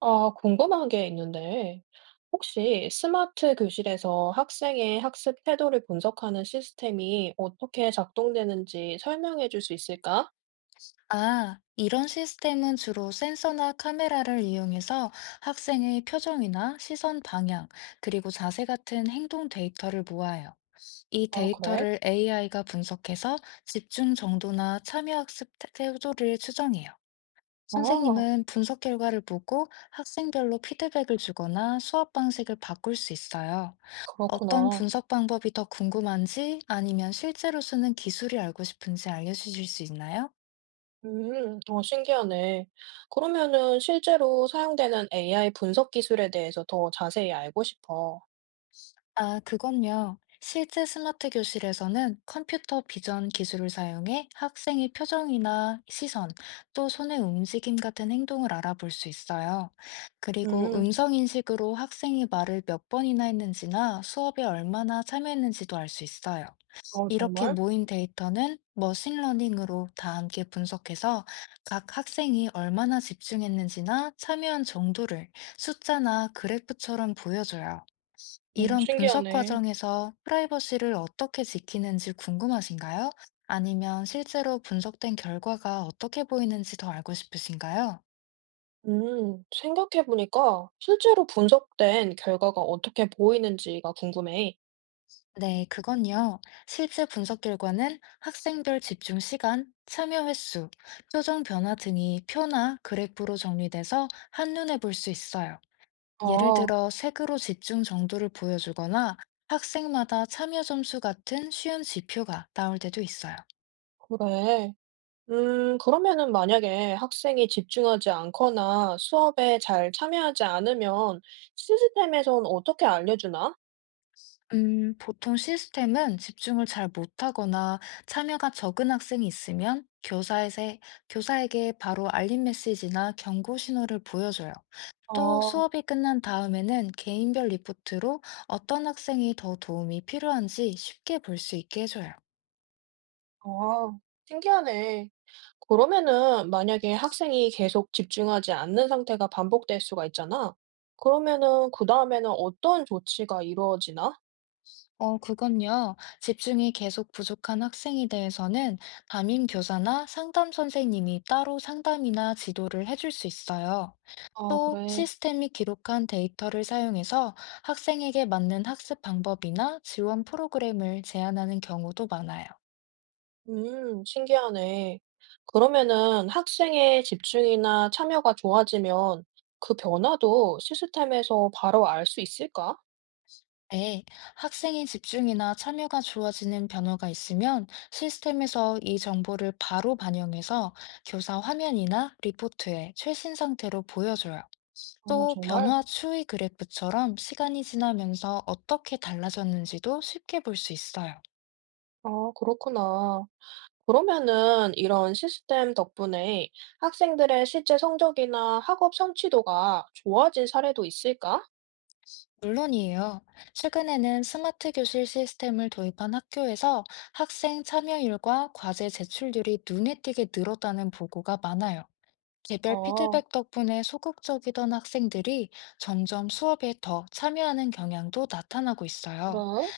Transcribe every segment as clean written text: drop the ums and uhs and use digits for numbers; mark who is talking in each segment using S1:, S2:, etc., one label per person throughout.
S1: 아, 궁금한 게 있는데, 혹시 스마트 교실에서 학생의 학습 태도를 분석하는 시스템이 어떻게 작동되는지 설명해 줄 수 있을까?
S2: 아, 이런 시스템은 주로 센서나 카메라를 이용해서 학생의 표정이나 시선 방향, 그리고 자세 같은 행동 데이터를 모아요. 이
S1: 아, 그래?
S2: 데이터를 AI가 분석해서 집중 정도나 참여학습 태도를 추정해요.
S1: 아,
S2: 선생님은 분석 결과를 보고 학생별로 피드백을 주거나 수업 방식을 바꿀 수 있어요. 어떤
S1: 그렇구나.
S2: 분석 방법이 더 궁금한지, 아니면 실제로 쓰는 기술이 알고 싶은지 알려주실 수 있나요?
S1: 신기하네. 그러면은 실제로 사용되는 AI 분석 기술에 대해서 더 자세히 알고 싶어.
S2: 아, 그건요. 실제 스마트 교실에서는 컴퓨터 비전 기술을 사용해 학생의 표정이나 시선, 또 손의 움직임 같은 행동을 알아볼 수 있어요. 그리고
S1: 음,
S2: 음성 인식으로 학생이 말을 몇 번이나 했는지나 수업에 얼마나 참여했는지도 알 수 있어요. 이렇게
S1: 정말?
S2: 모인 데이터는 머신러닝으로 다 함께 분석해서 각 학생이 얼마나 집중했는지나 참여한 정도를 숫자나 그래프처럼 보여줘요.
S1: 어,
S2: 이런 분석
S1: 신기하네.
S2: 과정에서 프라이버시를 어떻게 지키는지 궁금하신가요? 아니면 실제로 분석된 결과가 어떻게 보이는지 더 알고 싶으신가요?
S1: 생각해보니까 실제로 분석된 결과가 어떻게 보이는지가 궁금해.
S2: 네, 그건요. 실제 분석 결과는 학생별 집중 시간, 참여 횟수, 표정 변화 등이 표나 그래프로 정리돼서 한눈에 볼 수 있어요. 예를
S1: 아,
S2: 들어 색으로 집중 정도를 보여주거나 학생마다 참여 점수 같은 쉬운 지표가 나올 때도 있어요.
S1: 그래. 그러면은 만약에 학생이 집중하지 않거나 수업에 잘 참여하지 않으면 시스템에선 어떻게 알려주나?
S2: 보통 시스템은 집중을 잘 못하거나 참여가 적은 학생이 있으면 교사에게 바로 알림 메시지나 경고 신호를 보여줘요. 또
S1: 아,
S2: 수업이 끝난 다음에는 개인별 리포트로 어떤 학생이 더 도움이 필요한지 쉽게 볼 수 있게 해줘요.
S1: 아, 신기하네. 그러면은 만약에 학생이 계속 집중하지 않는 상태가 반복될 수가 있잖아. 그러면은 그 다음에는 어떤 조치가 이루어지나?
S2: 어, 그건요. 집중이 계속 부족한 학생에 대해서는 담임 교사나 상담 선생님이 따로 상담이나 지도를 해줄 수 있어요.
S1: 아,
S2: 또
S1: 그래.
S2: 시스템이 기록한 데이터를 사용해서 학생에게 맞는 학습 방법이나 지원 프로그램을 제안하는 경우도 많아요.
S1: 신기하네. 그러면은 학생의 집중이나 참여가 좋아지면 그 변화도 시스템에서 바로 알 수 있을까?
S2: 네, 학생의 집중이나 참여가 좋아지는 변화가 있으면 시스템에서 이 정보를 바로 반영해서 교사 화면이나 리포트에 최신 상태로 보여줘요.
S1: 아,
S2: 또
S1: 정말?
S2: 변화 추이 그래프처럼 시간이 지나면서 어떻게 달라졌는지도 쉽게 볼 수 있어요.
S1: 아, 그렇구나. 그러면은 이런 시스템 덕분에 학생들의 실제 성적이나 학업 성취도가 좋아진 사례도 있을까?
S2: 물론이에요. 최근에는 스마트 교실 시스템을 도입한 학교에서 학생 참여율과 과제 제출률이 눈에 띄게 늘었다는 보고가 많아요. 개별
S1: 아,
S2: 피드백 덕분에 소극적이던 학생들이 점점 수업에 더 참여하는 경향도 나타나고 있어요.
S1: 그래?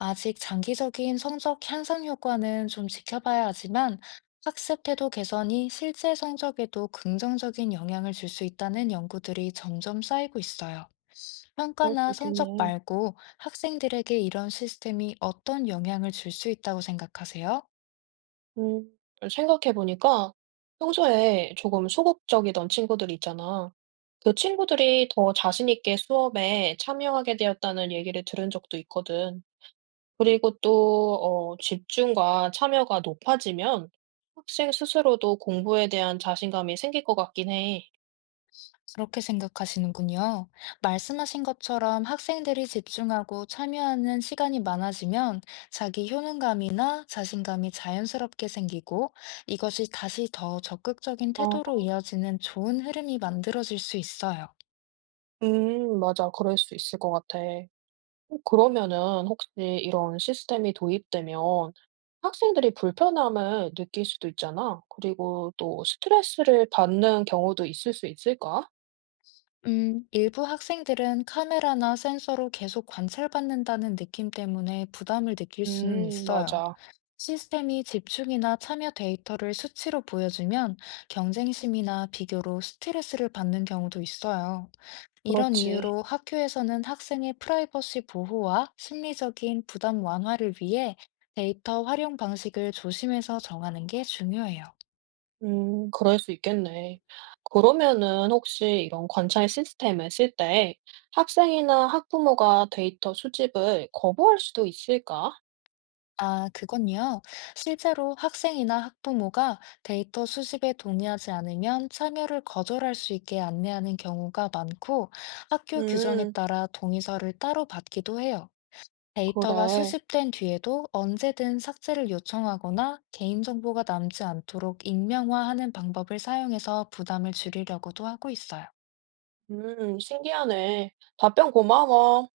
S2: 아직 장기적인 성적 향상 효과는 좀 지켜봐야 하지만, 학습 태도 개선이 실제 성적에도 긍정적인 영향을 줄 수 있다는 연구들이 점점 쌓이고 있어요.
S1: 그럴 수
S2: 평가나 성적
S1: 있겠네.
S2: 말고 학생들에게 이런 시스템이 어떤 영향을 줄 수 있다고 생각하세요?
S1: 음, 생각해 보니까 평소에 조금 소극적이던 친구들 있잖아. 그 친구들이 더 자신 있게 수업에 참여하게 되었다는 얘기를 들은 적도 있거든. 그리고 또, 어, 집중과 참여가 높아지면 학생 스스로도 공부에 대한 자신감이 생길 것 같긴 해.
S2: 그렇게 생각하시는군요. 말씀하신 것처럼 학생들이 집중하고 참여하는 시간이 많아지면 자기 효능감이나 자신감이 자연스럽게 생기고, 이것이 다시 더 적극적인
S1: 어,
S2: 태도로 이어지는 좋은 흐름이 만들어질 수 있어요.
S1: 맞아. 그럴 수 있을 것 같아. 어 그러면은 혹시 이런 시스템이 도입되면 학생들이 불편함을 느낄 수도 있잖아. 그리고 또 스트레스를 받는 경우도 있을 수 있을까?
S2: 일부 학생들은 카메라나 센서로 계속 관찰받는다는 느낌 때문에 부담을 느낄 수는 있어요.
S1: 맞아.
S2: 시스템이 집중이나 참여 데이터를 수치로 보여주면 경쟁심이나 비교로 스트레스를 받는 경우도 있어요. 이런
S1: 그렇지.
S2: 이유로 학교에서는 학생의 프라이버시 보호와 심리적인 부담 완화를 위해 데이터 활용 방식을 조심해서 정하는 게 중요해요.
S1: 그럴 수 있겠네. 그러면은 혹시 이런 관찰 시스템을 쓸 때 학생이나 학부모가 데이터 수집을 거부할 수도 있을까?
S2: 아, 그건요. 실제로 학생이나 학부모가 데이터 수집에 동의하지 않으면 참여를 거절할 수 있게 안내하는 경우가 많고, 학교 규정에
S1: 음,
S2: 따라 동의서를 따로 받기도 해요. 데이터가
S1: 그래.
S2: 수집된 뒤에도 언제든 삭제를 요청하거나 개인정보가 남지 않도록 익명화하는 방법을 사용해서 부담을 줄이려고도 하고 있어요.
S1: 신기하네. 답변 고마워.